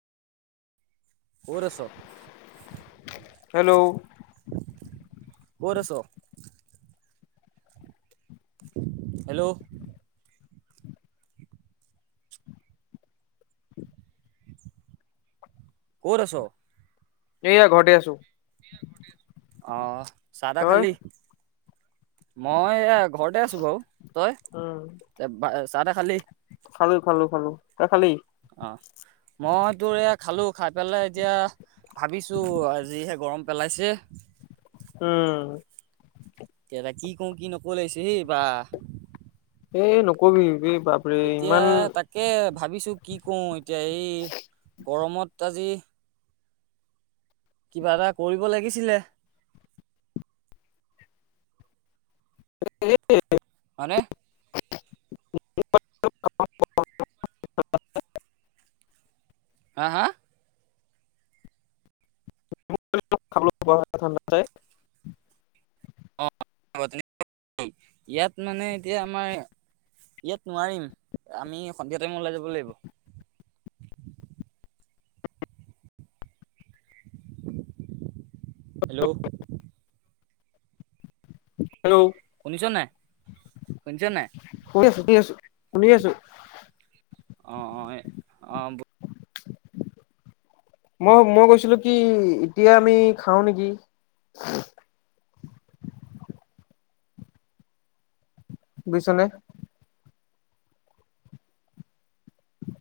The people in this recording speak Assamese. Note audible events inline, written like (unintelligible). ক'ত আছোঁ? হেল্ল'। ক'ত আছোঁ? হেল্ল'। ক'ত আছোঁ? এইয়া ঘৰতে আছোঁ। অ' চাহ তাহ তই খালি, মই এইয়া ঘৰতে আছোঁ বাৰু, তই উম চাহ তাহ খালী? খালোঁ খালোঁ খালোঁ, তই খালী? অ' মই তোৰ এই খালোঁ খাই পেলাই এতিয়া ভাবিছোঁ আহ জিহে গৰম পেলাইছে। উম। এটা কি কওঁ কি নকওঁ লাগিছে হেই বা। এই নকবি এই বা এতিয়া তাকে ভাবিছোঁ কি কৰোঁ। এতিয়া এই গৰমত আজি কিবা এটা কৰিব লাগিছিলে। কেলে হয়নে? হা হা? (unintelligible) (unintelligible) ইয়াত মানে এতিয়া আমাৰ ইয়াত নোৱাৰিম। আমি সন্ধিয়া টাইমত ওলাই যাব লাগিব। হেল্ল' হেল্ল' শুনিছোঁ নাই, শুনিছোঁ নাই? শুনি আছোঁ, শুনি আছোঁ, শুনি আছোঁ। অ' অ' এ অ' (inaudible) মই মই কৈছিলোঁ কি এতিয়া আমি খাওঁ নেকি? বুইছনে?